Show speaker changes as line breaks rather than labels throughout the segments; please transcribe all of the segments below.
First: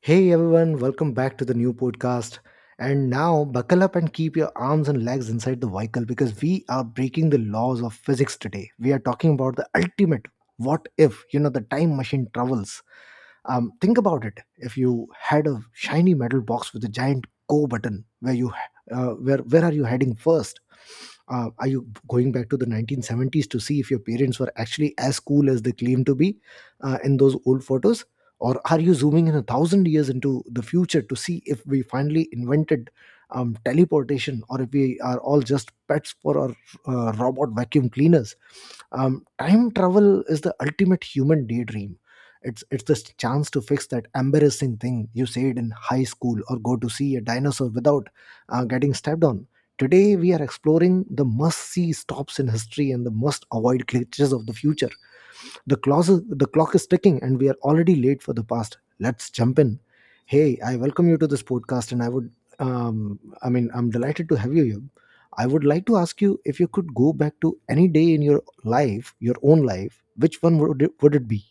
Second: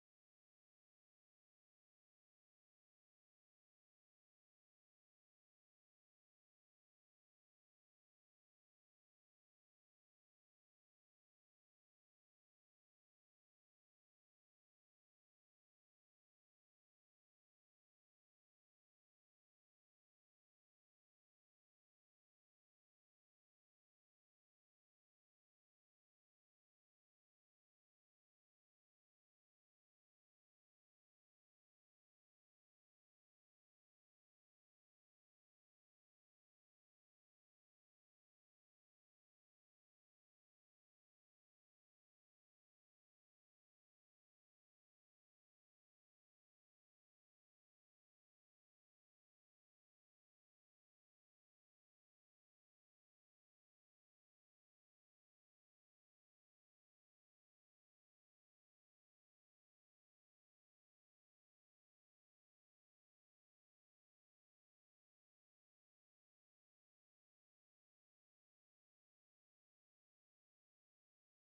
Hey everyone, welcome back to the new podcast. And now buckle up and keep your arms and legs inside the vehicle because we are breaking the laws of physics today. We are talking about the ultimate what if, you know, the time machine travels. Think about it. If you had a shiny metal box with a giant go button, where you where are you heading first? Are you going back to the 1970s to see if your parents were actually as cool as they claim to be, in those old photos? Or are you zooming in 1,000 years into the future to see if we finally invented teleportation or if we are all just pets for our robot vacuum cleaners? Time travel is the ultimate human daydream. It's this chance to fix that embarrassing thing you said in high school or go to see a dinosaur without getting stepped on. Today we are exploring the must-see stops in history and the must-avoid glitches of the future. The clock is ticking and we are already late for the past. Let's jump in. Hey, I welcome you to this podcast and I would, I mean, I'm delighted to have you here. I would like to ask you if you could go back to any day in your life, your own life, which one would it be?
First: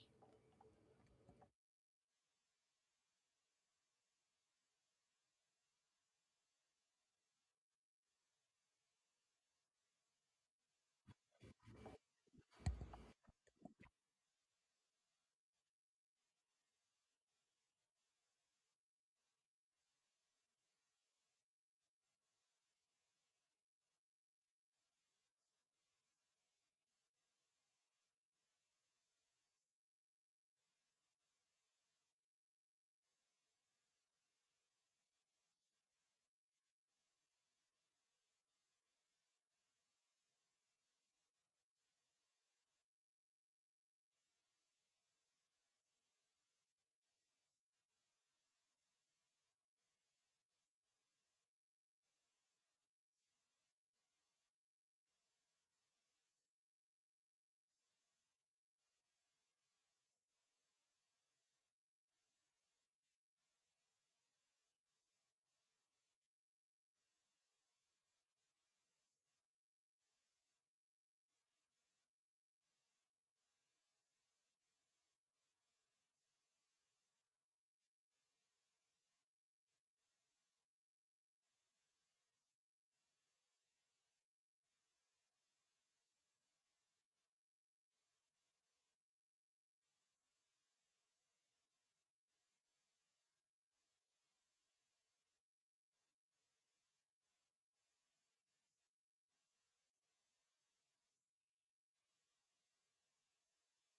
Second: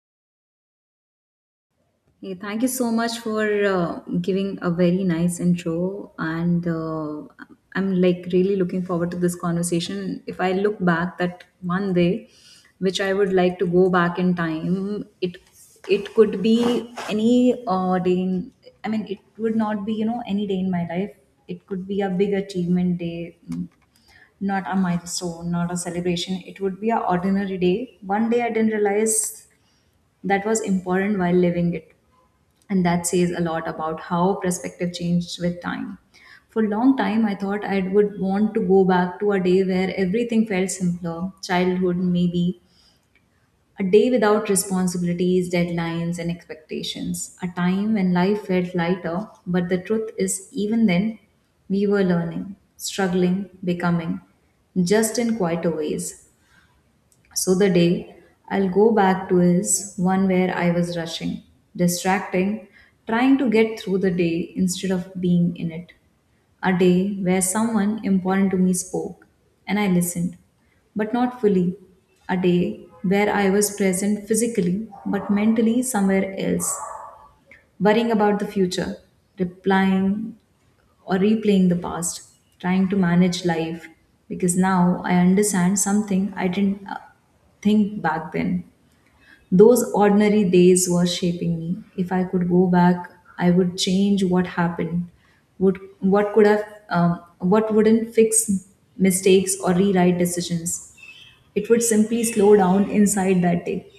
Hey, thank you so much for giving a very nice intro. And I'm like really looking forward to this conversation. If I look back that one day, which I would like to go back in time, it could be any day I mean, it would not be, any day in my life. It could be a big achievement day, not a milestone, not a celebration. It would be an ordinary day. One day I didn't realize that was important while living it, and that says a lot about how perspective changed with time. For a long time I thought I would want to go back to a day where everything felt simpler, childhood maybe, a day without responsibilities, deadlines, and expectations, a time when life felt lighter. But the truth is, even then we were learning, struggling, becoming, just in quieter ways. So the day I'll go back to is one where I was rushing, distracting, trying to get through the day instead of being in it. A day where someone important to me spoke and I listened, but not fully. A day where I was present physically but mentally somewhere else, worrying about the future, replying or replaying the past, trying to manage life. Because now I understand something I didn't think back then. Those ordinary days were shaping me. If I could go back, I would change what happened. Would what could have what wouldn't fix mistakes or rewrite decisions. It would simply slow down inside that day.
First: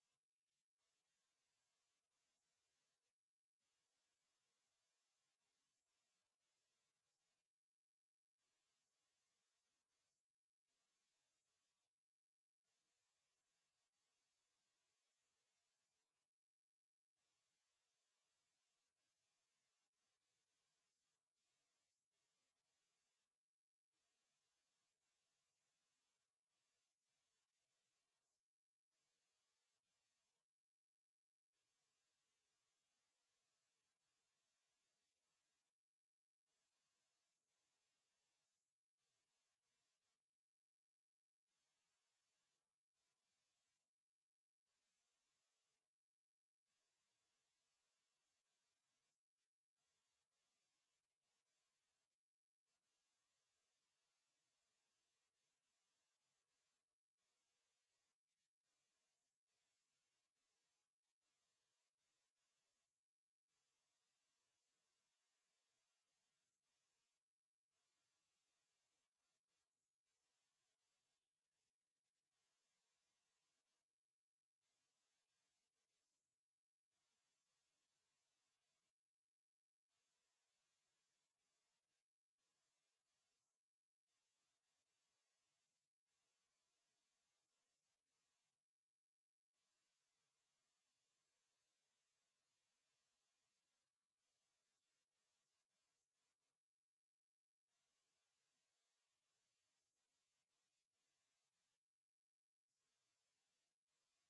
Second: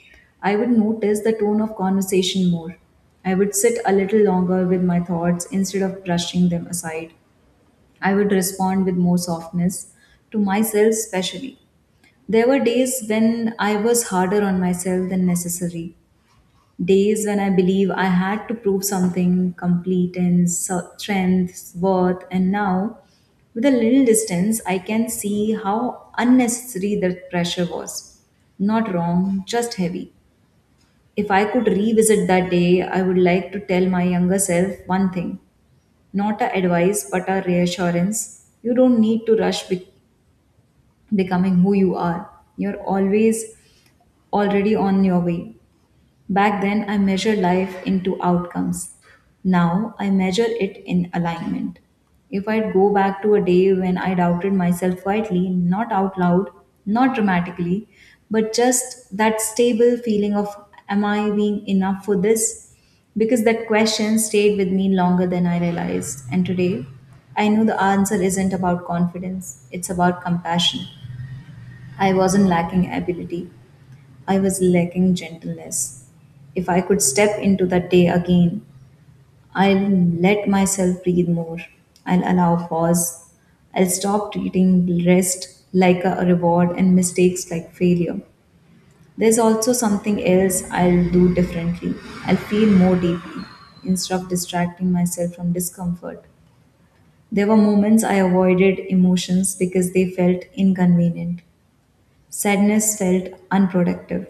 I would notice the tone of conversation more. I would sit a little longer with my thoughts instead of brushing them aside. I would respond with more softness to myself, especially. There were days when I was harder on myself than necessary. Days when I believe I had to prove something complete in strength, worth, and now, with a little distance, I can see how unnecessary that pressure was. Not wrong, just heavy. If I could revisit that day, I would like to tell my younger self one thing, not a advice, but a reassurance. You don't need to becoming who you are. You're always already on your way. Back then, I measured life into outcomes. Now, I measure it in alignment. If I'd go back to a day when I doubted myself quietly, not out loud, not dramatically, but just that stable feeling of, am I being enough for this? Because that question stayed with me longer than I realized. And today, I know the answer isn't about confidence, it's about compassion. I wasn't lacking ability, I was lacking gentleness. If I could step into that day again, I'll let myself breathe more. I'll allow pause. I'll stop treating rest like a reward and mistakes like failure. There's also something else I'll do differently. I'll feel more deeply instead of distracting myself from discomfort. There were moments I avoided emotions because they felt inconvenient. Sadness felt unproductive.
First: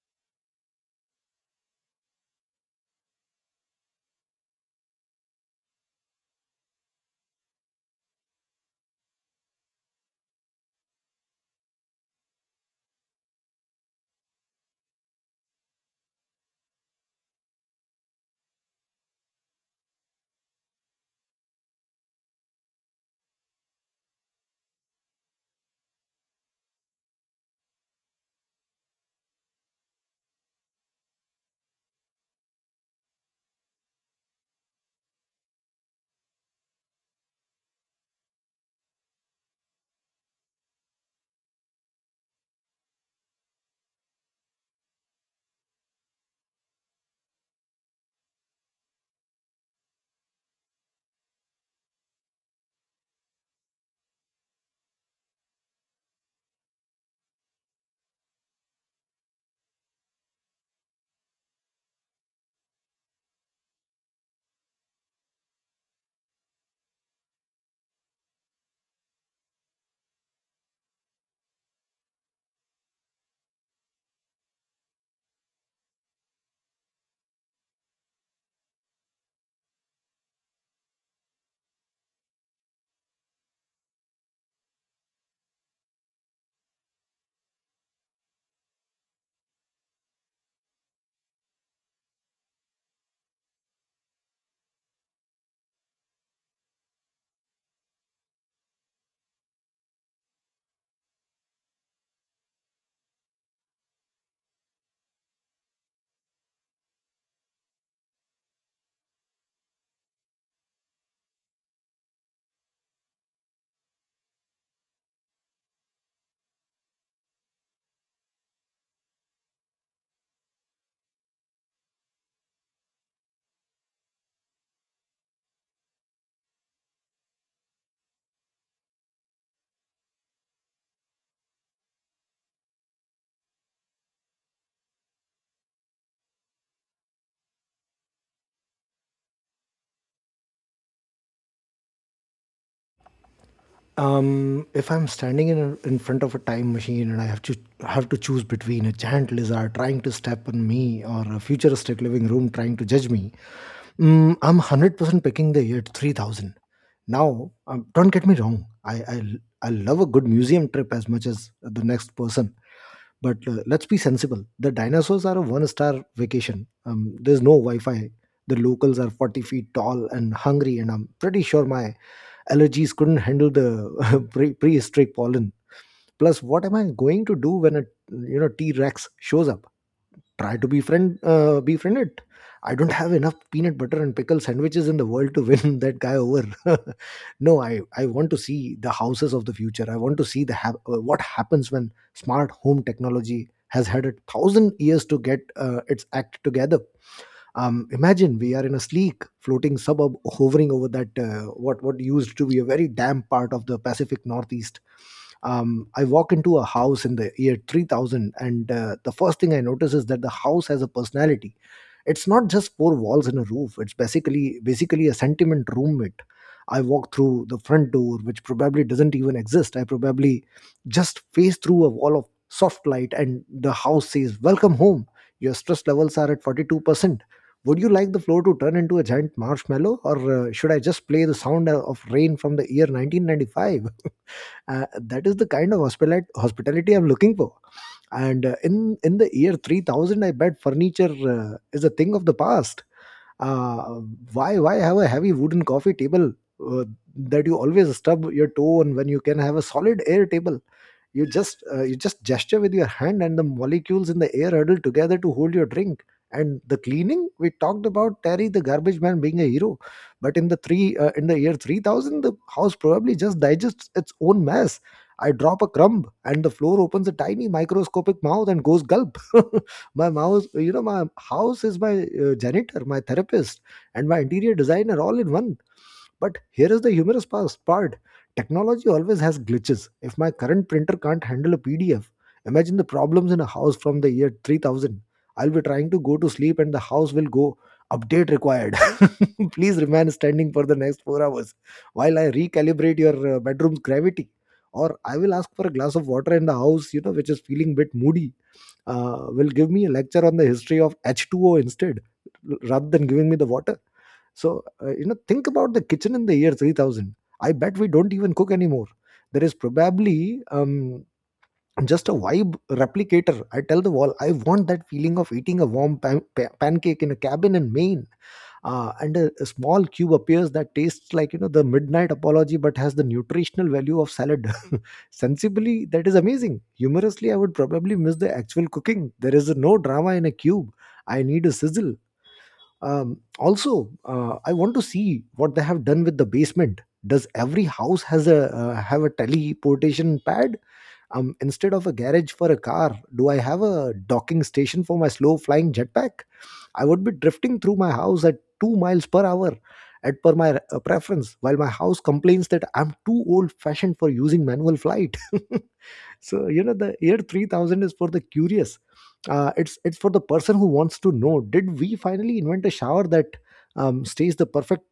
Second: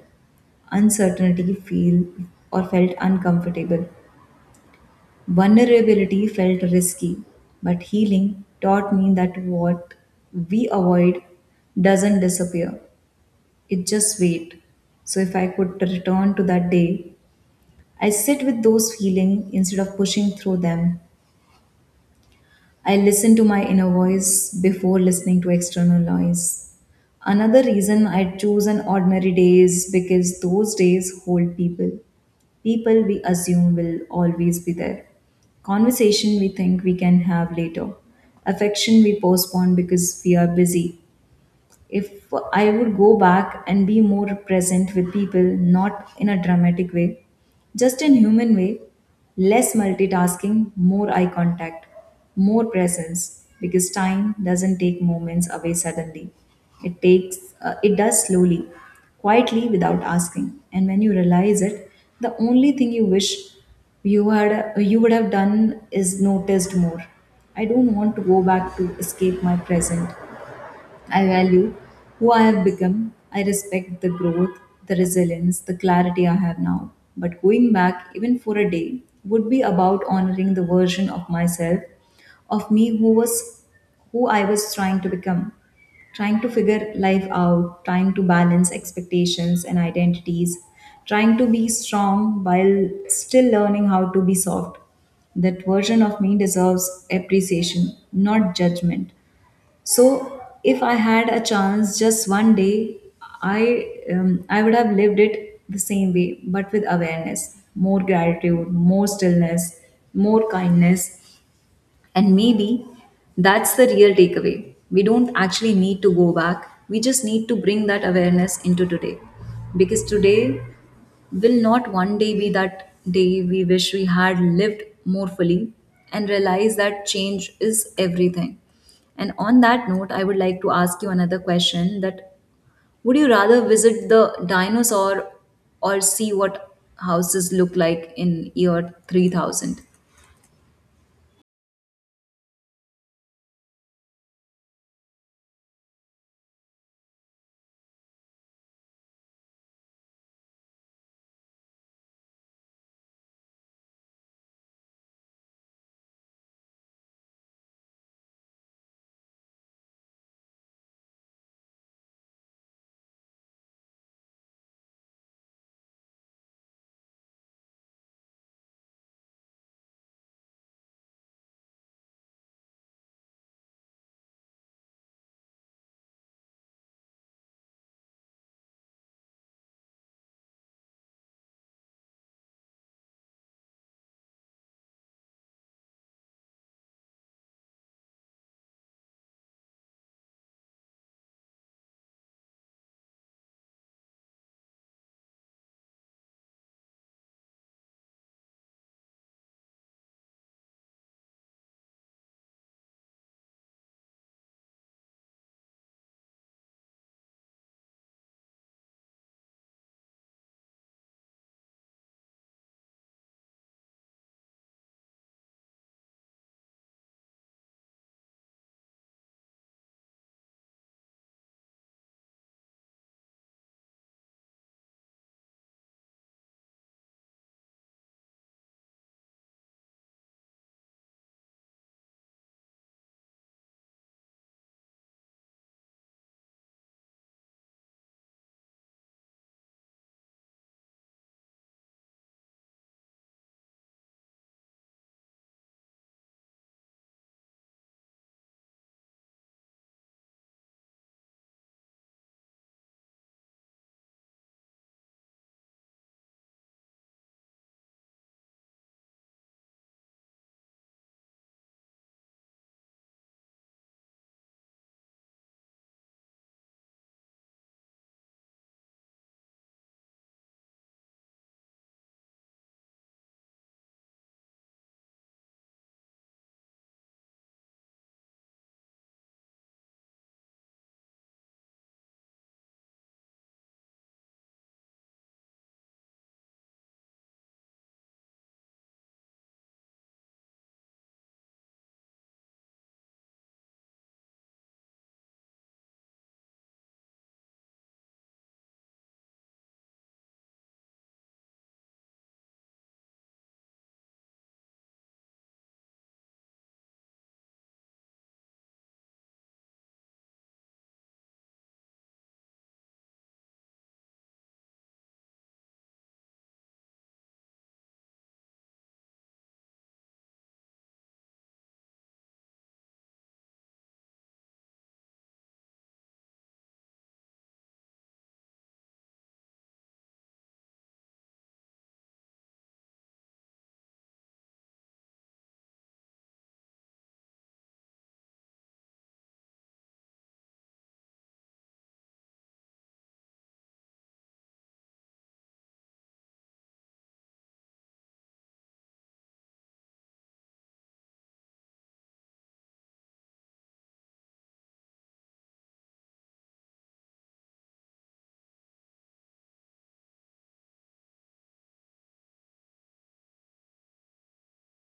Uncertainty feel or felt uncomfortable. Vulnerability felt risky, but healing taught me that what we avoid doesn't disappear, it just waits. So, if I could return to that day, I sit with those feelings instead of pushing through them. I listen to my inner voice before listening to external noise. Another reason I choose an ordinary day is because those days hold people. People we assume will always be there. Conversation we think we can have later. Affection we postpone because we are busy. If I would go back and be more present with people, not in a dramatic way, just in human way, less multitasking, more eye contact, more presence, because time doesn't take moments away suddenly. It takes, it does slowly, quietly without asking. And when you realize it, the only thing you wish you would have done is noticed more. I don't want to go back to escape my present. I value who I have become. I respect the growth, the resilience, the clarity I have now. But going back, even for a day, would be about honoring the version of myself, of me who was who I was trying to become, trying to figure life out, trying to balance expectations and identities, trying to be strong while still learning how to be soft. That version of me deserves appreciation, not judgment. So if I had a chance, just one day, I would have lived it the same way, but with awareness, more gratitude, more stillness, more kindness, and maybe that's the real takeaway. We don't actually need to go back, we just need to bring that awareness into today. Because today will not one day be that day we wish we had lived more fully and realize that change is everything. And on that note, I would like to ask you another question. That would you rather visit the dinosaur or see what houses look like in year 3000?
If I'm standing in front of a time machine and I have to choose between a giant lizard trying to step on me or a futuristic living room trying to judge me, mm, I'm 100% picking the year 3000. Now, don't get me wrong. I love a good museum trip as much as the next person. But let's be sensible. The dinosaurs are a one-star vacation. There's no Wi-Fi. The locals are 40 feet tall and hungry, and I'm pretty sure my allergies couldn't handle the prehistoric pollen. Plus, what am I going to do when a you know T-Rex shows up? Try to befriend it. I don't have enough peanut butter and pickle sandwiches in the world to win that guy over. No, I want to see the houses of the future. I want to see what happens when smart home technology has had 1,000 years to get, its act together. Imagine we are in a sleek, floating suburb hovering over that, what used to be a very damp part of the Pacific Northeast. I walk into a house in the year 3000, and the first thing I notice is that the house has a personality. It's not just 4 walls and a roof. It's basically a sentiment roommate. I walk through the front door, which probably doesn't even exist. I probably just face through a wall of soft light and the house says, welcome home, your stress levels are at 42%. Would you like the floor to turn into a giant marshmallow, or should I just play the sound of rain from the year 1995? That is the kind of hospitality I'm looking for. And in the year 3000, I bet furniture is a thing of the past. Uh, why why have a heavy wooden coffee table, uh, that you always stub your toe on when you can have a solid air table? You just you just gesture with your hand and the molecules in the air huddle together to hold your drink. And the cleaning, we talked about Terry the garbage man being a hero, but in the year 3000, the house probably just digests its own mess. I drop a crumb and the floor opens a tiny microscopic mouth and goes gulp. my mouse you know my house is my janitor, my therapist, and my interior designer, all in one. But here is the humorous part. Technology always has glitches. If my current printer can't handle a PDF, imagine the problems in a house from the year 3000. I'll be trying to go to sleep and the house will go, update required. Please remain standing for the next 4 hours while I recalibrate your, bedroom's gravity. Or I will ask for a glass of water in the house, you know, which is feeling bit moody. Will give me a lecture on the history of H2O instead, rather than giving me the water. So, think about the kitchen in the year 3000. I bet we don't even cook anymore. There is probably just a vibe replicator. I tell the wall, I want that feeling of eating a warm pancake in a cabin in Maine. And a small cube appears that tastes like, you know, the midnight apology but has the nutritional value of salad. Sensibly, that is amazing. Humorously, I would probably miss the actual cooking. There is no drama in a cube. I need a sizzle. Also I want to see what they have done with the basement. Does every house has a have a teleportation pad? Instead of a garage for a car, do I have a docking station for my slow flying jetpack? I would be drifting through my house at 2 miles per hour at per my preference, while my house complains that I'm too old fashioned for using manual flight. So you know the year 3000 is for the curious. It's for the person who wants to know, did we finally invent a shower that stays the perfect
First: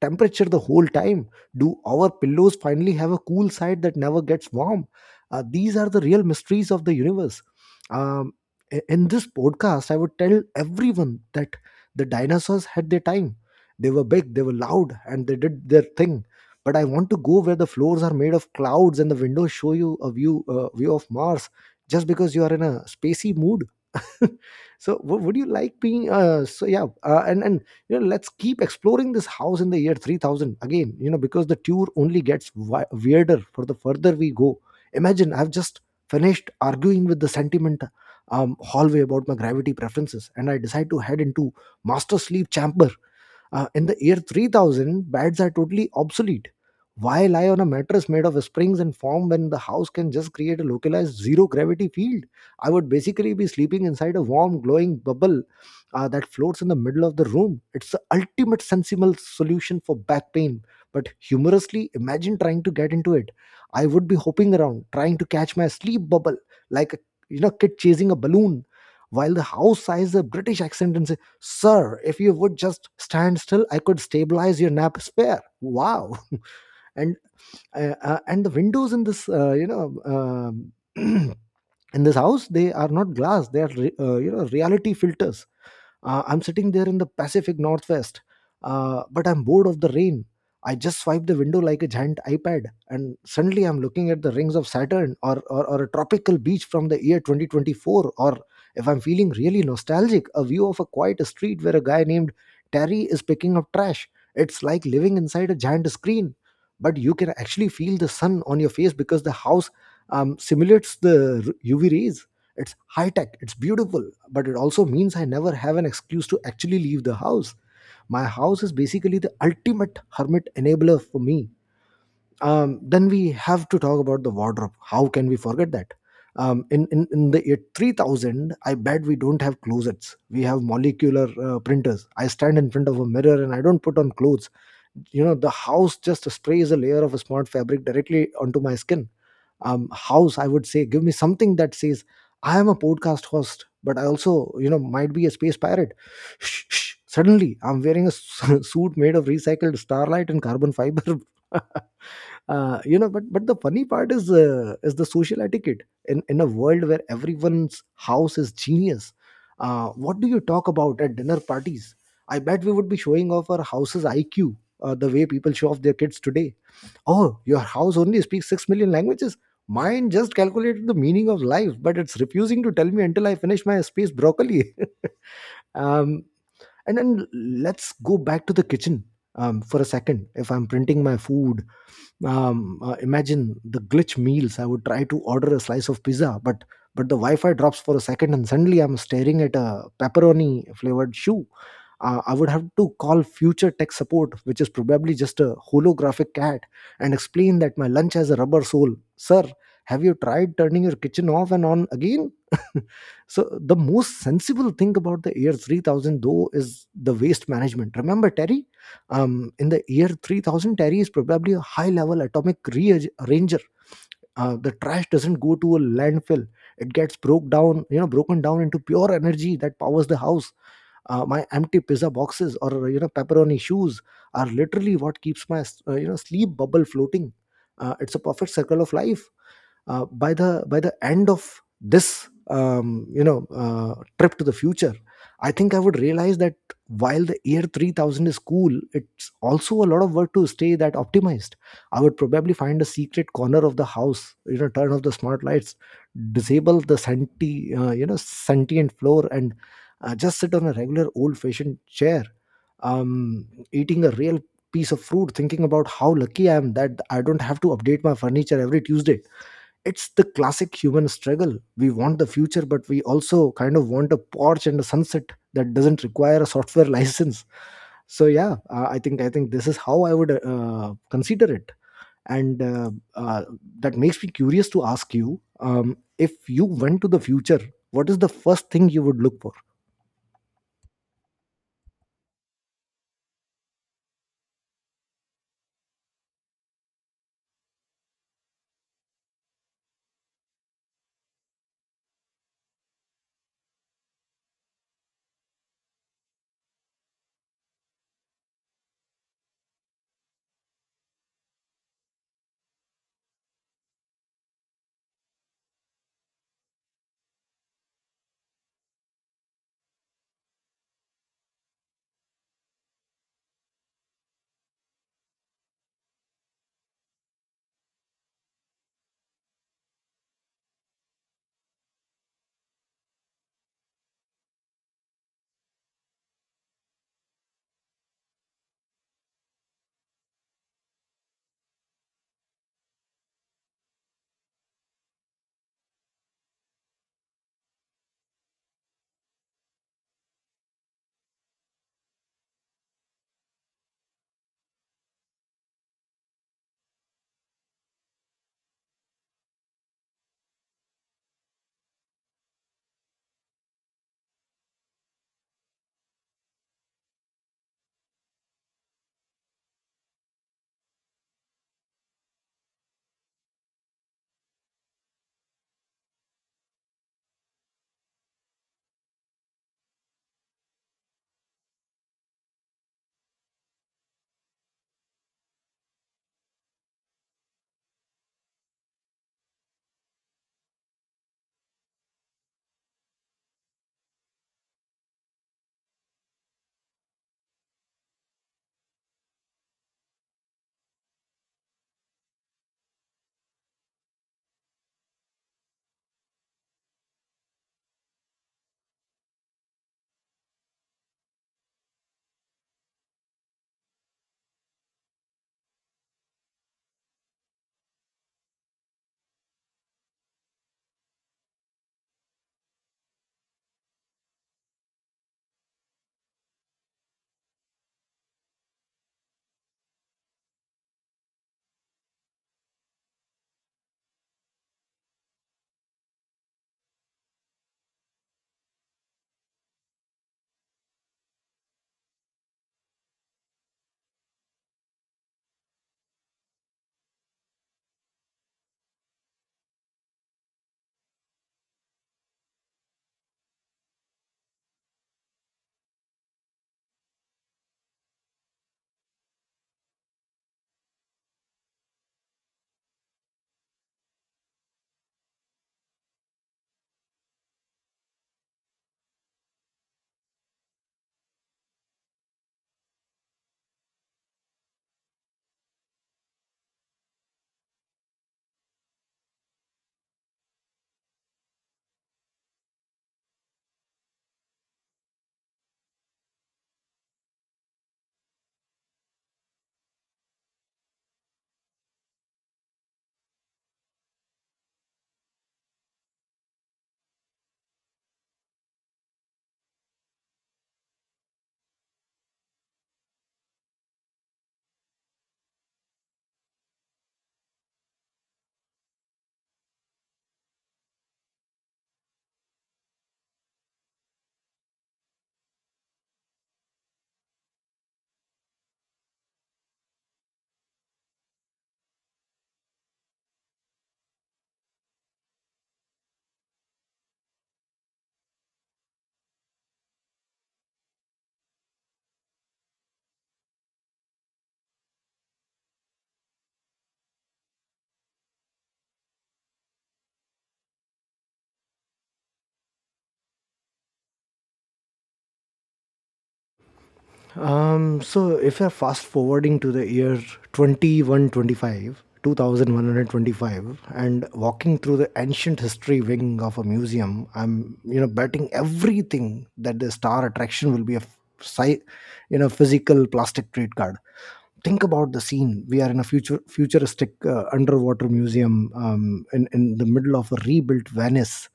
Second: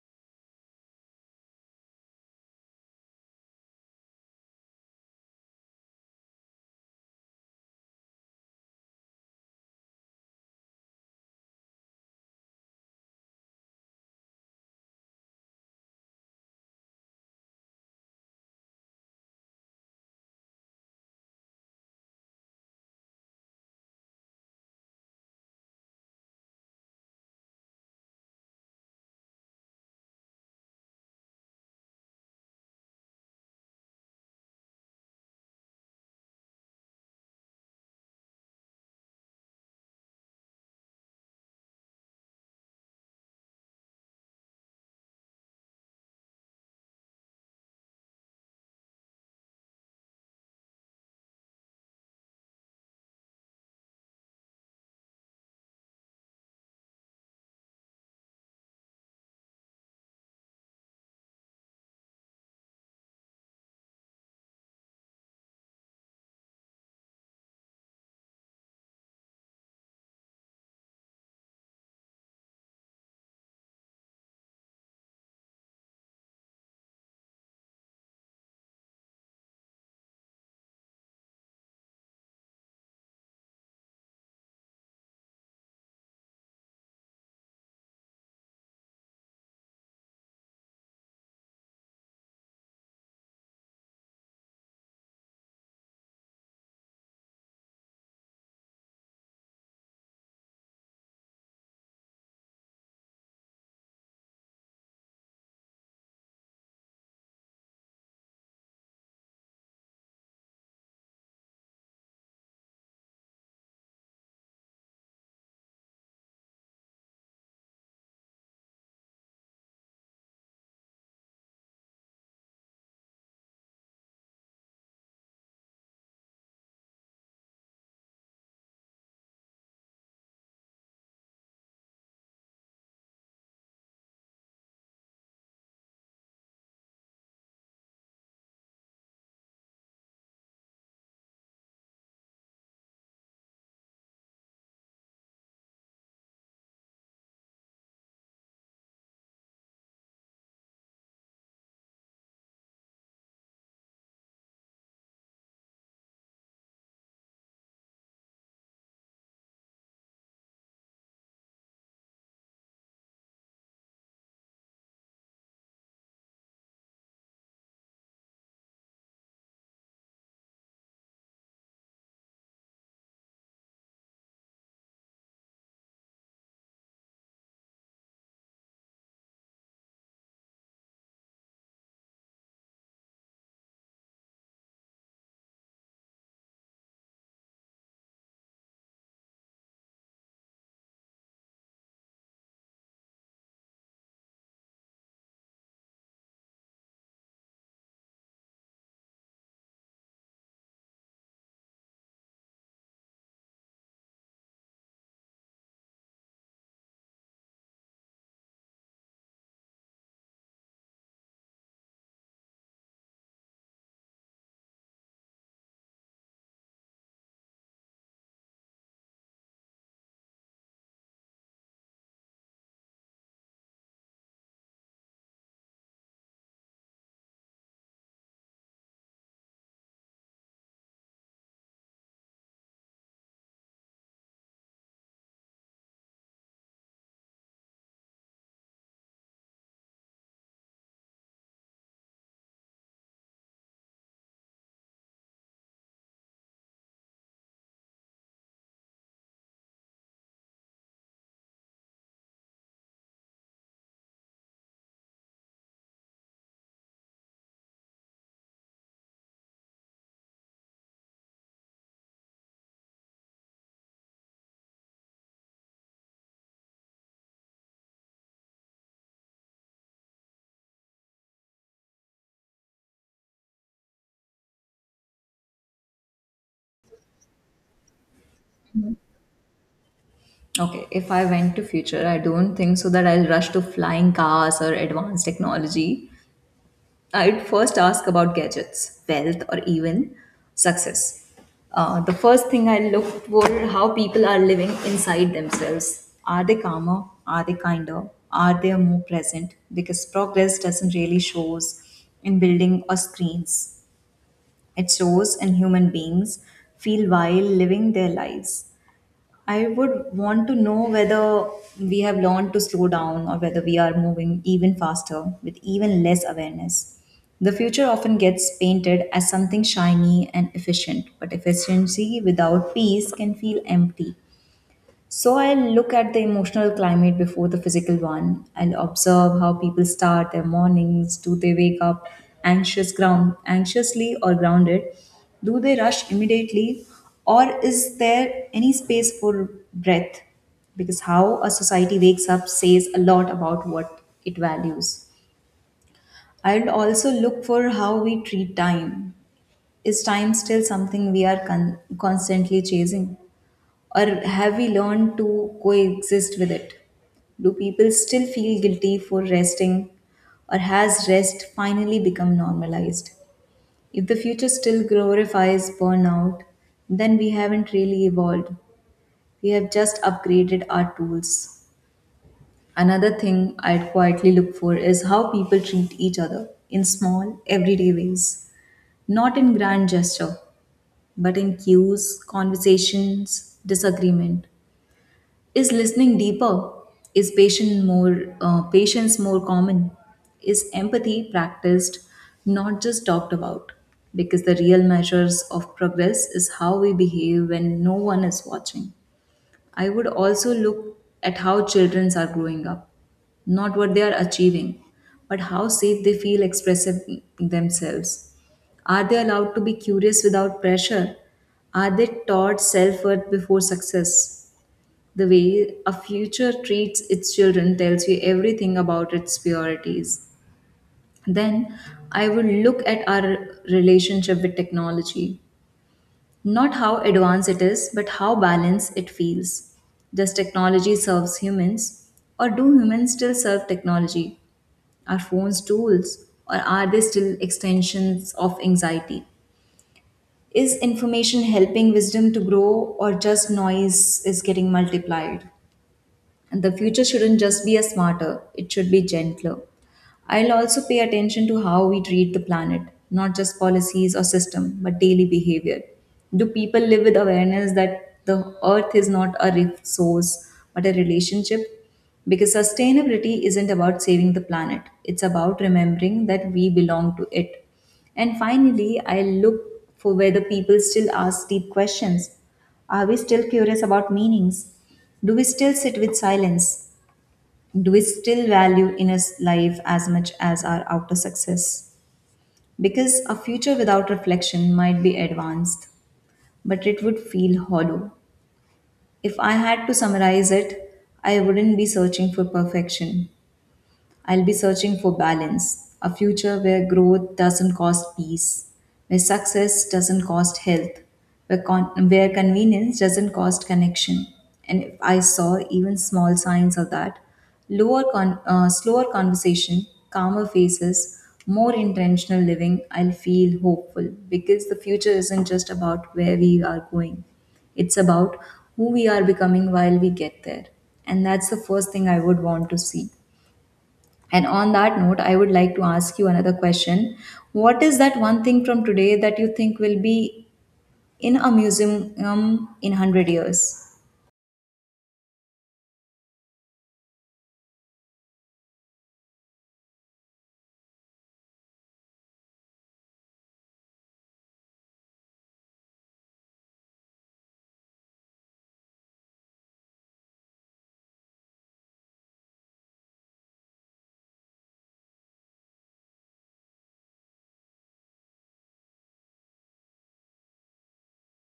temperature the whole time? Do our pillows finally have a cool side that never gets warm? These are the real mysteries of the universe. Um, in this podcast, I would tell everyone that the dinosaurs had their time. They were big, they were loud, and they did their thing. But I want to go where the floors are made of clouds and the windows show you a view of Mars, just because you are in a spacey mood. So w- would you like being so yeah and you know, let's keep exploring this house in the year 3000 again, you know, because the tour only gets weirder for the further we go. Imagine I've just finished arguing with the sentiment hallway about my gravity preferences and I decide to head into master sleep chamber. In the year 3000, beds are totally obsolete. Why lie on a mattress made of springs and foam when the house can just create a localized zero gravity field? I would basically be sleeping inside a warm, glowing bubble, that floats in the middle of the room. It's the ultimate sensible solution for back pain. But humorously, imagine trying to get into it. I would be hopping around, trying to catch my sleep bubble like a you know kid chasing a balloon, while the house sighs a British accent and says, sir, if you would just stand still, I could stabilize your nap spare. Wow. And and the windows in this, in this house, they are not glass. They are, reality filters. I'm sitting there in the Pacific Northwest, but I'm bored of the rain. I just swipe the window like a giant iPad, and suddenly I'm looking at the rings of Saturn, or a tropical beach from the year 2024. Or if I'm feeling really nostalgic, a view of a quiet street where a guy named Terry is picking up trash. It's like living inside a giant screen, but you can actually feel the sun on your face because the house simulates the UV rays. It's high tech, it's beautiful, but it also means I never have an excuse to actually leave the house. My house is basically the ultimate hermit enabler for me. Then we have to talk about the wardrobe. How can we forget that? In the year 3000, I bet we don't have closets. We have molecular printers. I stand in front of a mirror and I don't put on clothes. You know, the house just sprays a layer of a smart fabric directly onto my skin. House, I would say, give me something that says I am a podcast host but I also, you know, might be a space pirate. Shh, shh. Suddenly I'm wearing a suit made of recycled starlight and carbon fiber. You know But the funny part is the social etiquette in a world where everyone's house is genius. Uh, what do you talk about at dinner parties? I bet we would be showing off our house's IQ, the way people show off their kids today. Oh, your house only speaks 6 million languages? Mine just calculated the meaning of life, but it's refusing to tell me until I finish my space broccoli. um, and then let's go back to the kitchen for a second. If I'm printing my food, imagine the glitch meals. I would try to order a slice of pizza, but the Wi-Fi drops for a second and suddenly I'm staring at a pepperoni flavored shoe. I would have to call future tech support, which is probably just a holographic cat, and explain that my lunch has a rubber sole, sir. Have you tried turning your kitchen off and on again? So the most sensible thing about the year 3000 though is the waste management. Remember Terry? In the year 3000, Terry is probably a high level atomic rearranger. The trash doesn't go to a landfill. It gets broke down, you know, broken down into pure energy that powers the house. My empty pizza boxes, or pepperoni shoes, are literally what keeps my sleep bubble floating. It's a perfect circle of life. By the end of this trip to the future, I think I would realize that while the year 3000 is cool, it's also a lot of work to stay that optimized. I would probably find a secret corner of the house, turn off the smart lights, disable the senti sentient floor, and just sit on a regular old fashioned chair, um, eating a real piece of fruit, thinking about how lucky I am that I don't have to update my furniture every Tuesday. It's the classic human struggle. We want the future, but we also kind of want a porch and a sunset that doesn't require a software license. So yeah, I think this is how I would consider it, and uh, that makes me curious to ask you, if you went to the future, what is the first thing you would look for?
Okay, if I went to future, I don't think so that I'll rush to flying cars or advanced technology. I'd first ask about gadgets, wealth, or even success. The first thing I looked were how people are living inside themselves. Are they calmer? Are they kinder? Are they more present? Because progress doesn't really shows in building or screens. It shows in human beings feel while living their lives. I would want to know whether we have learned to slow down or whether we are moving even faster with even less awareness. The future often gets painted as something shiny and efficient, but efficiency without peace can feel empty. So I'll look at the emotional climate before the physical one. I'll observe how people start their mornings. Do they wake up anxious ground anxiously or grounded? Do they rush immediately? Or is there any space for breath? Because how a society wakes up says a lot about what it values. I'll also look for how we treat time. Is time still something we are constantly chasing? Or have we learned to coexist with it? Do people still feel guilty for resting? Or has rest finally become normalized? If the future still glorifies burnout, then we haven't really evolved. We have just upgraded our tools. Another thing I'd quietly look for is how people treat each other in small, everyday ways. Not in grand gesture, but in cues, conversations, disagreement. Is listening deeper? Is patient more patience more common? Is empathy practiced, not just talked about? Because the real measures of progress is how we behave when no one is watching. I would also look at how children are growing up, not what they are achieving, but how safe they feel expressing themselves. Are they allowed to be curious without pressure? Are they taught self worth before success? The way a future treats its children tells you everything about its priorities. Then I would look at our relationship with technology. Not how advanced it is, but how balanced it feels. Does technology serve humans? Or do humans still serve technology? Are phones tools? Or are they still extensions of anxiety? Is information helping wisdom to grow, or just noise is getting multiplied? And the future shouldn't just be a smarter, it should be gentler. I'll also pay attention to how we treat the planet, not just policies or system, but daily behavior. Do people live with awareness that the earth is not a resource but a relationship? Because sustainability isn't about saving the planet, it's about remembering that we belong to it. And finally, I look for whether people still ask deep questions. Are we still curious about meanings? Do we still sit with silence? Do we still value inner life as much as our outer success? Because a future without reflection might be advanced, but it would feel hollow. If I had to summarize it, I wouldn't be searching for perfection. I'll be searching for balance, a future where growth doesn't cost peace, where success doesn't cost health, where, con- where convenience doesn't cost connection. And if I saw even small signs of that, slower conversation, calmer faces, more intentional living, I'll feel hopeful because the future isn't just about where we are going. It's about who we are becoming while we get there. And that's the first thing I would want to see. And on that note, I would like to ask you another question. What is that one thing from today that you think will be in a museum in 100 years?
So if you're fast forwarding to the year 2125, 2125, and walking through the ancient history wing of a museum, I'm, betting everything that the star attraction will be a physical plastic trade card. Think about the scene. We are in a future futuristic underwater museum in the middle of a rebuilt Venice.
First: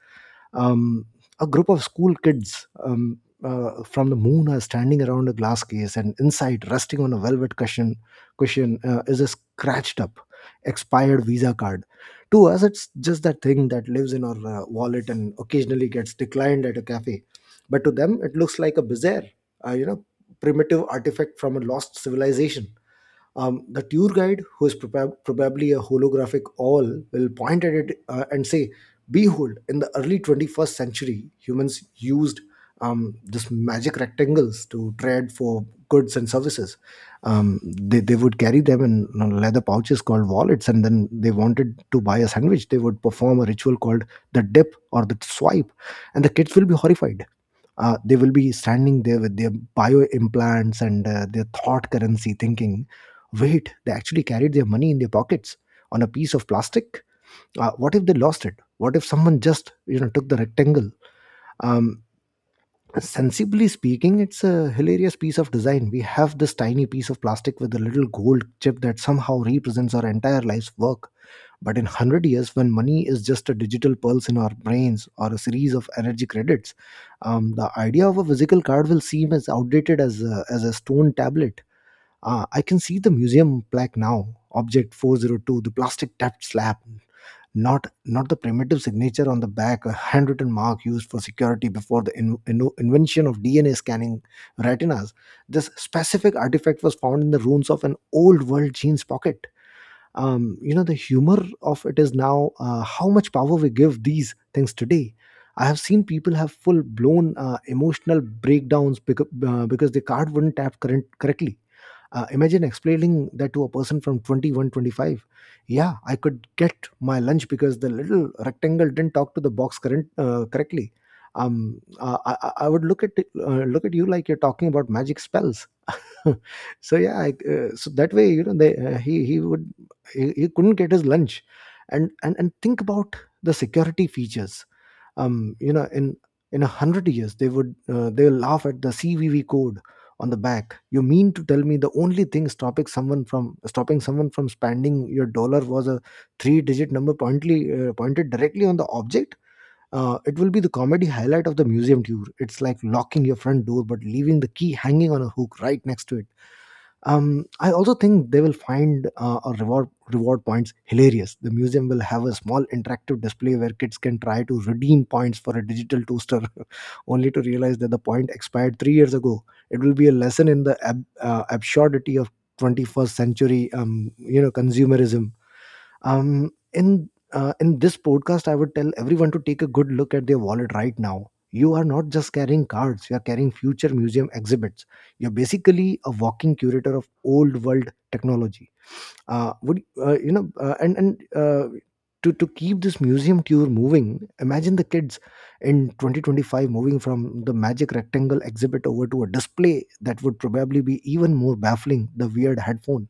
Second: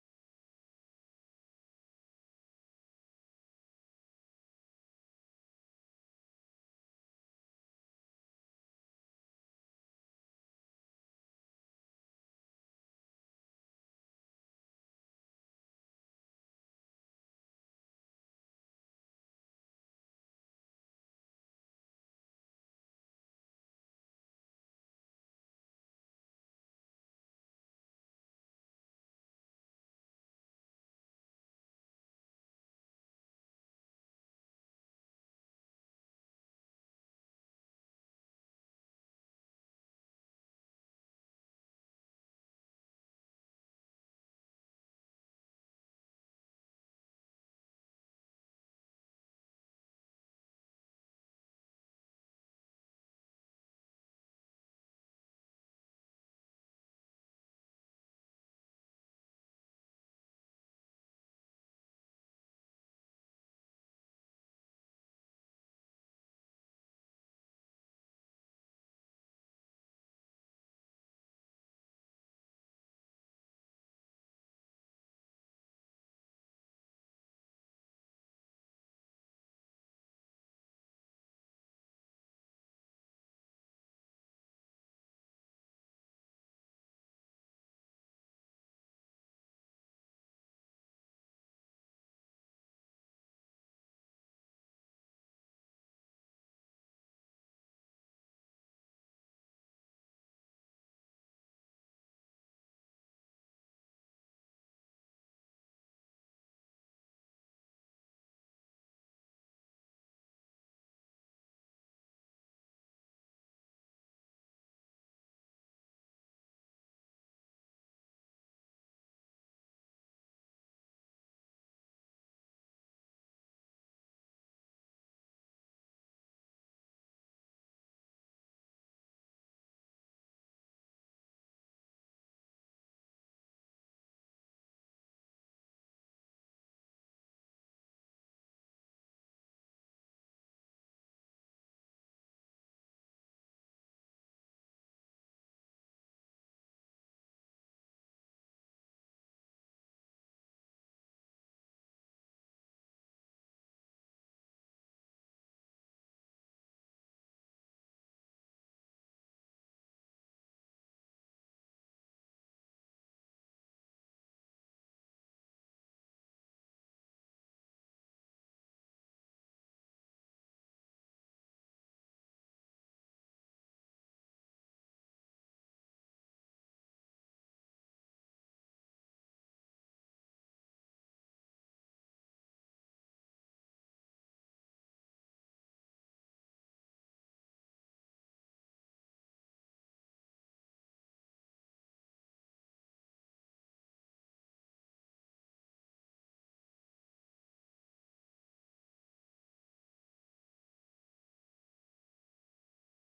um, a group of school kids from the moon are standing around a glass case, and inside, resting on a velvet cushion, is a scratched up, expired Visa card. To us, it's just that thing that lives in our wallet and occasionally gets declined at a cafe. But to them, it looks like a bizarre, uh, you know, primitive artifact from a lost civilization. The tour guide, who is probably a holographic all, will point at it and say, "Behold, in the early 21st century, humans used this magic rectangles to trade for goods and services. They would carry them in, leather pouches called wallets, and then they wanted to buy a sandwich. They would perform a ritual called the dip or the swipe." And the kids will be horrified. They will be standing there with their bio implants and their thought currency thinking, wait, they actually carried their money in their pockets on a piece of plastic? What if they lost it? What if someone just took the rectangle? um, Sensibly speaking, it's a hilarious piece of design. We have this tiny piece of plastic with a little gold chip that somehow represents our entire life's work. But in 100 years, when money is just a digital pulse in our brains or a series of energy credits, the idea of a physical card will seem as outdated as a stone tablet. I can see the museum plaque now: Object 402, the plastic tapped slab, not the primitive signature on the back, a handwritten mark used for security before the invention of DNA scanning retinas. This specific artifact was found in the ruins of an old world jeans pocket. The humor of it is now how much power we give these things today. I have seen people have full blown emotional breakdowns because the card wouldn't tap current correctly. Uh, imagine explaining that to a person from 2125. Yeah, I could get my lunch because the little rectangle didn't talk to the box current, correctly. I would look at you like you're talking about magic spells. So yeah, so that way, you know, he couldn't get his lunch. And think about the security features. Um, you know, in in a hundred years, they would they'll laugh at the CVV code on the back. You mean to tell me the only thing stopping someone from spending your dollar was a three digit number pointly pointed directly on the object? Uh, it will be the comedy highlight of the museum tour. It's like locking your front door but leaving the key hanging on a hook right next to it. Um, I also think they will find our reward points hilarious. The museum will have a small interactive display where kids can try to redeem points for a digital toaster, only to realize that the point expired 3 years ago. It will be a lesson in the absurdity of 21st century, consumerism. In this podcast, I would tell everyone to take a good look at their wallet right now. You are not just carrying cards, you are carrying future museum exhibits. You're basically a walking curator of old world technology. Uh, would you know and To keep this museum tour moving, imagine the kids in 2025 moving from the magic rectangle exhibit over to a display that would probably be even more baffling: the weird headphone.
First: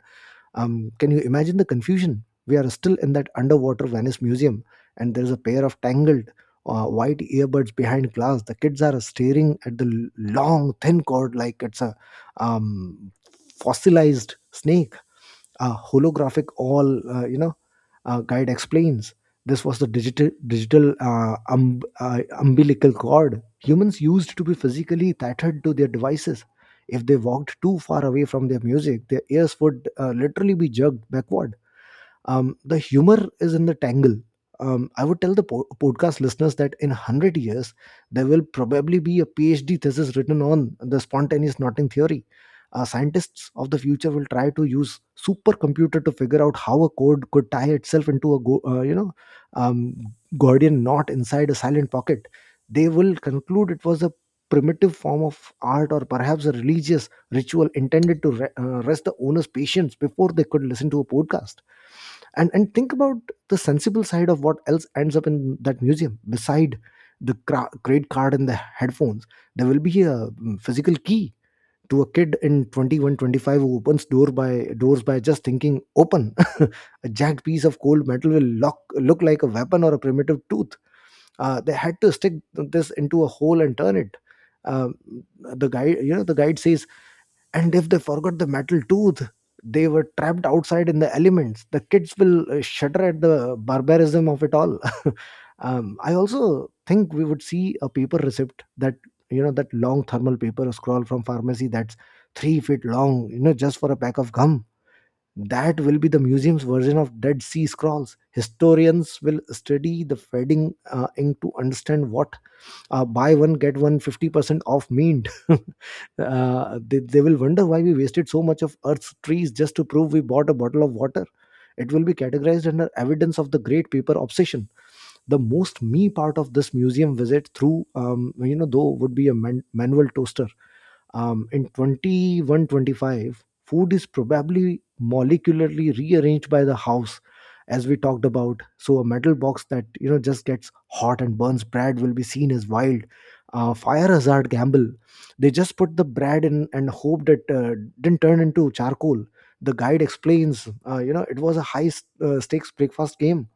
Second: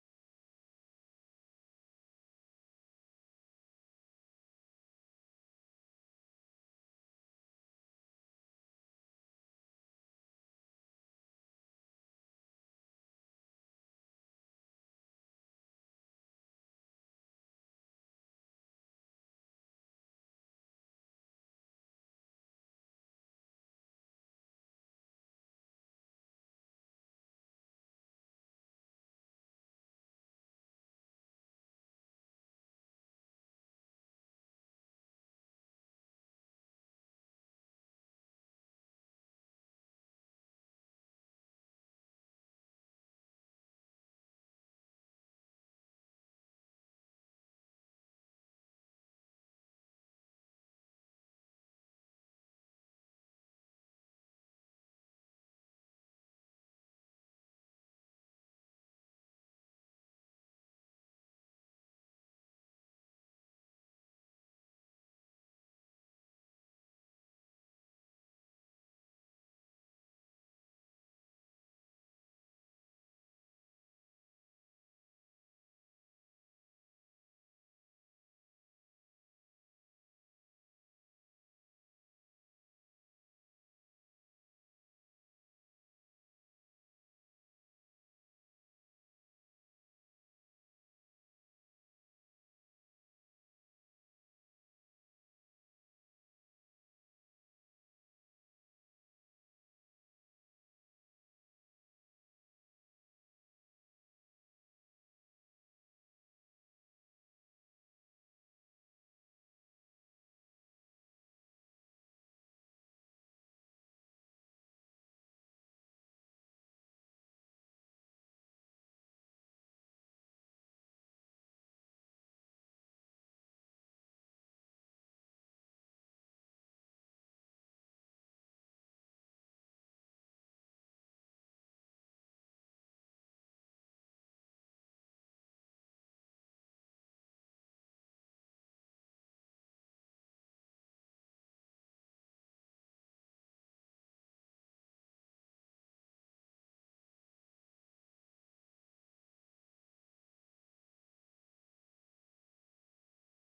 Um, can you imagine the confusion? We are still in that underwater Venice museum, and there's a pair of tangled white earbuds behind glass. The kids are staring at the long, thin cord like it's a um, fossilized snake. A holographic all guide explains, "This was the digital umbilical cord humans used to be physically tethered to their devices. If they walked too far away from their music, their ears would literally be jerked backward." The humor is in the tangle. I would tell the podcast listeners that in 100 years, there will probably be a PhD thesis written on the spontaneous knotting theory. Scientists of the future will try to use supercomputer to figure out how a cord could tie itself into a um, Gordian knot inside a silent pocket. They will conclude it was a primitive form of art or perhaps a religious ritual intended to rest the owner's patience before they could listen to a podcast. And think about the sensible side of what else ends up in that museum beside the credit card and the headphones. There will be a physical key. To a kid in 2125 who opens doors by just thinking open, a jagged piece of cold metal will look like a weapon or a primitive tooth. Uh, they had to stick this into a hole and turn it. um, the guide says, "And if they forgot the metal tooth, they were trapped outside in the elements." The kids will shudder at the barbarism of it all. Um, I also think we would see a paper receipt, that you know that long thermal paper scroll from pharmacy that's 3 feet long, just for a pack of gum. That will be the museum's version of Dead Sea Scrolls. Historians will study the fading ink to understand what buy one get one 50% off meant. They will wonder why we wasted so much of earth's trees just to prove we bought a bottle of water. It will be categorized under evidence of the great paper obsession. The most me part of this museum visit through, though, would be a manual toaster. Um, in 2125, food is probably molecularly rearranged by the house, as we talked about. So a metal box that just gets hot and burns bread will be seen as wild. Fire hazard gamble. They just put the bread in and hoped it didn't turn into charcoal. The guide explains, it was a high stakes breakfast game.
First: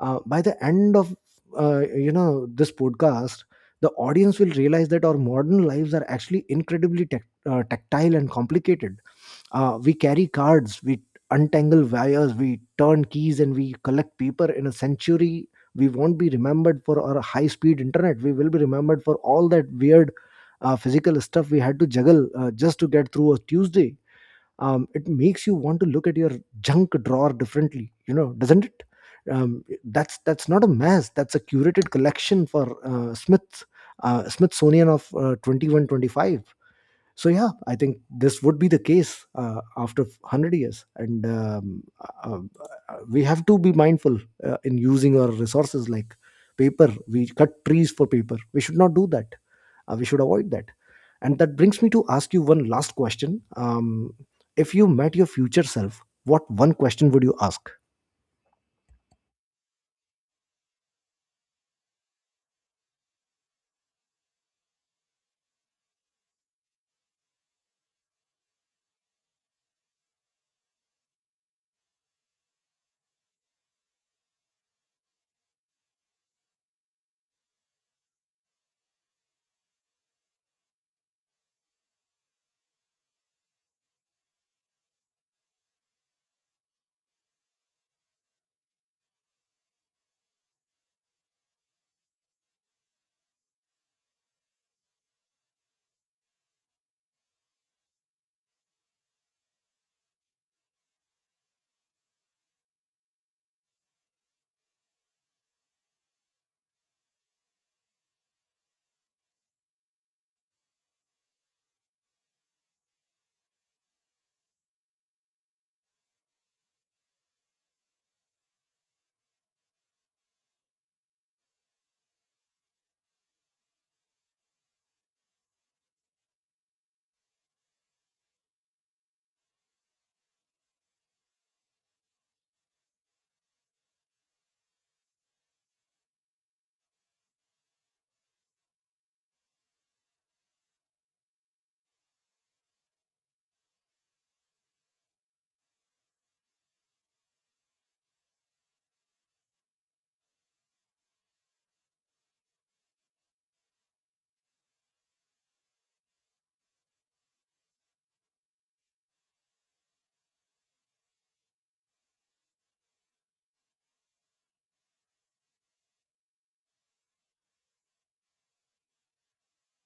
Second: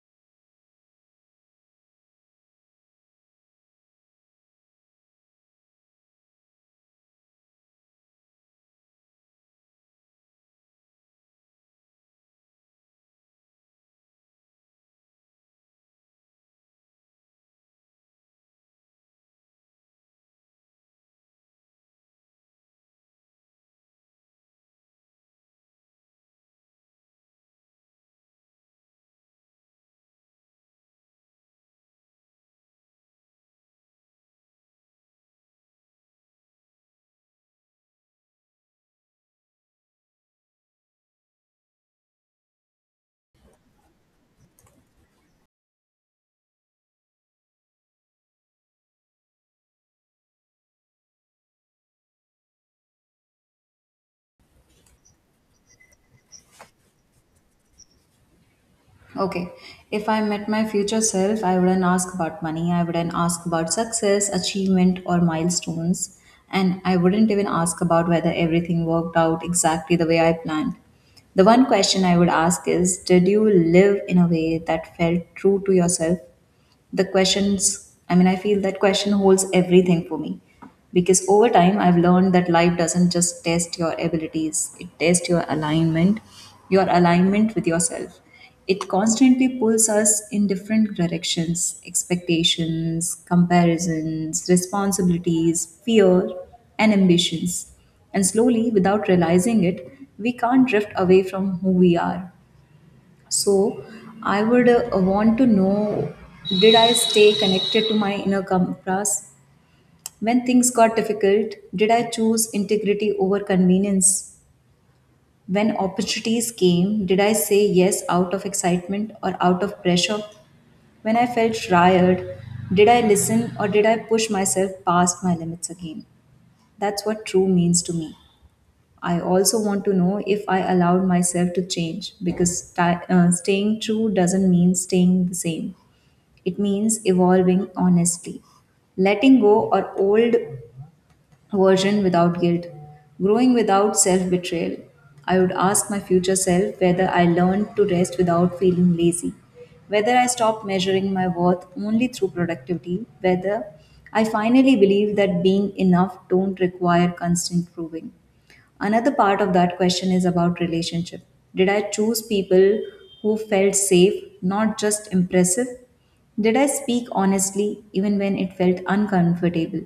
By the end of this podcast, the audience will realize that our modern lives are actually incredibly tactile and complicated. Uh, we carry cards, we untangle wires, we turn keys, and we collect paper. In a century, we won't be remembered for our high speed internet. We will be remembered for all that weird physical stuff we had to juggle just to get through a Tuesday. Um, it makes you want to look at your junk drawer differently, you know, doesn't it? That's not a mess, that's a curated collection for Smithsonian of 2125. So yeah, I think this would be the case after 100 years, and we have to be mindful in using our resources like paper. We cut trees for paper, we should not do that. We should avoid that. And that brings me to ask you one last question. If you met your future self, what one question would you ask?
Okay, if I met my future self, I wouldn't ask about money, I wouldn't ask about success, achievement, or milestones, and I wouldn't even ask about whether everything worked out exactly the way I planned. The one question I would ask is, did you live in a way that felt true to yourself? The questions, I mean, I feel that question holds everything for me. Because over time I've learned that life doesn't just test your abilities, it tests your alignment, your alignment with yourself. It constantly pulls us in different directions, expectations, comparisons, responsibilities, fear, and ambitions. And slowly, without realizing it, we can't drift away from who we are. So I would want to know, did I stay connected to my inner compass? When things got difficult, did I choose integrity over convenience? When opportunities came, did I say yes out of excitement or out of pressure? When I felt tired, did I listen or did I push myself past my limits again? That's what true means to me. I also want to know if I allowed myself to change. Because staying true doesn't mean staying the same. It means evolving honestly, letting go or old version without guilt, growing without self betrayal. I would ask my future self whether I learned to rest without feeling lazy, whether I stopped measuring my worth only through productivity, whether I finally believe that being enough don't require constant proving. Another part of that question is about relationship. Did I choose people who felt safe, not just impressive? Did I speak honestly even when it felt uncomfortable?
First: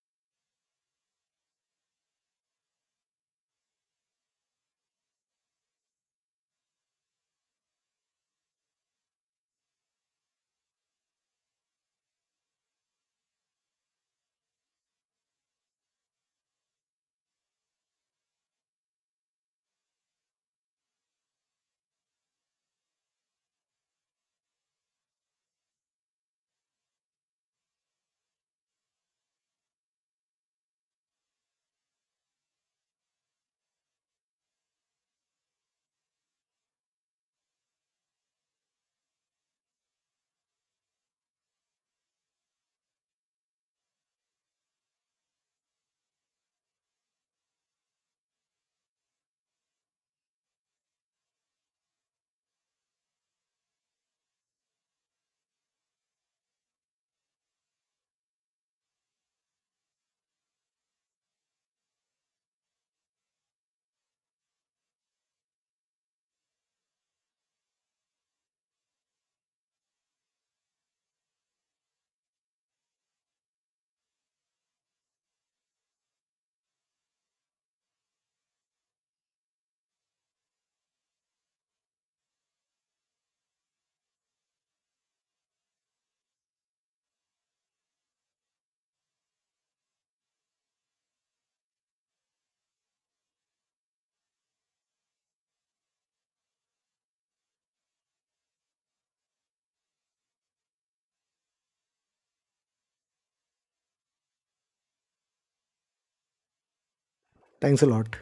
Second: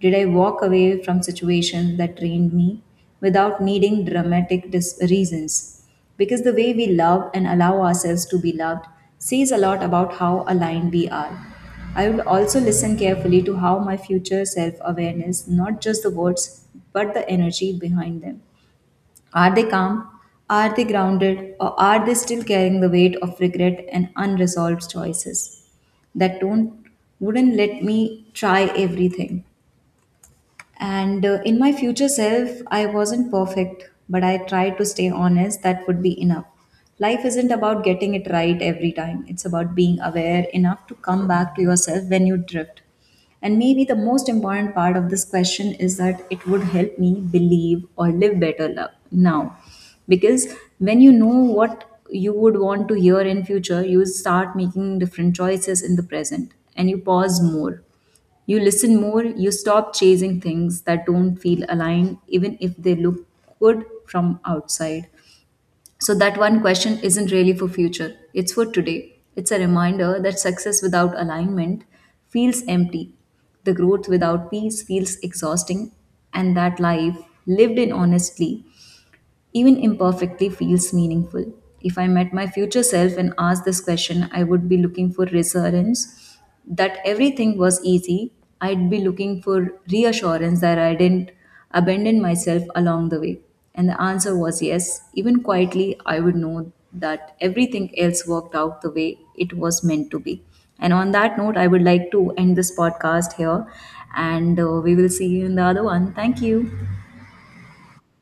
Did I walk away from situations that drained me without needing reasons? Because the way we love and allow ourselves to be loved says a lot about how aligned we are. I will also listen carefully to how my future self awareness, not just the words, but the energy behind them. Are they calm? Are they grounded? Or are they still carrying the weight of regret and unresolved choices? That don't Wouldn't let me try everything. And in my future self, I wasn't perfect, but I tried to stay honest. That would be enough. Life isn't about getting it right every time, it's about being aware enough to come back to yourself when you drift. And maybe the most important part of this question is that it would help me believe or live better love now. Because when you know what you would want to hear in future, you start making different choices in the present, and you pause more, you listen more, you stop chasing things that don't feel aligned, even if they look good from outside. So, that one question isn't really for future, it's for today. It's a reminder that success without alignment feels empty, the growth without peace feels exhausting, and that life lived in honestly, even imperfectly, feels meaningful. If I met my future self and asked this question, I would be looking for reassurance that everything was easy. I'd be looking for reassurance that I didn't abandon myself along the way. And the answer was yes. Even quietly, I would know that everything else worked out the way it was meant to be. And on that note, I would like to end this podcast here. And we will see you in the other one. Thank you.
Thanks a lot.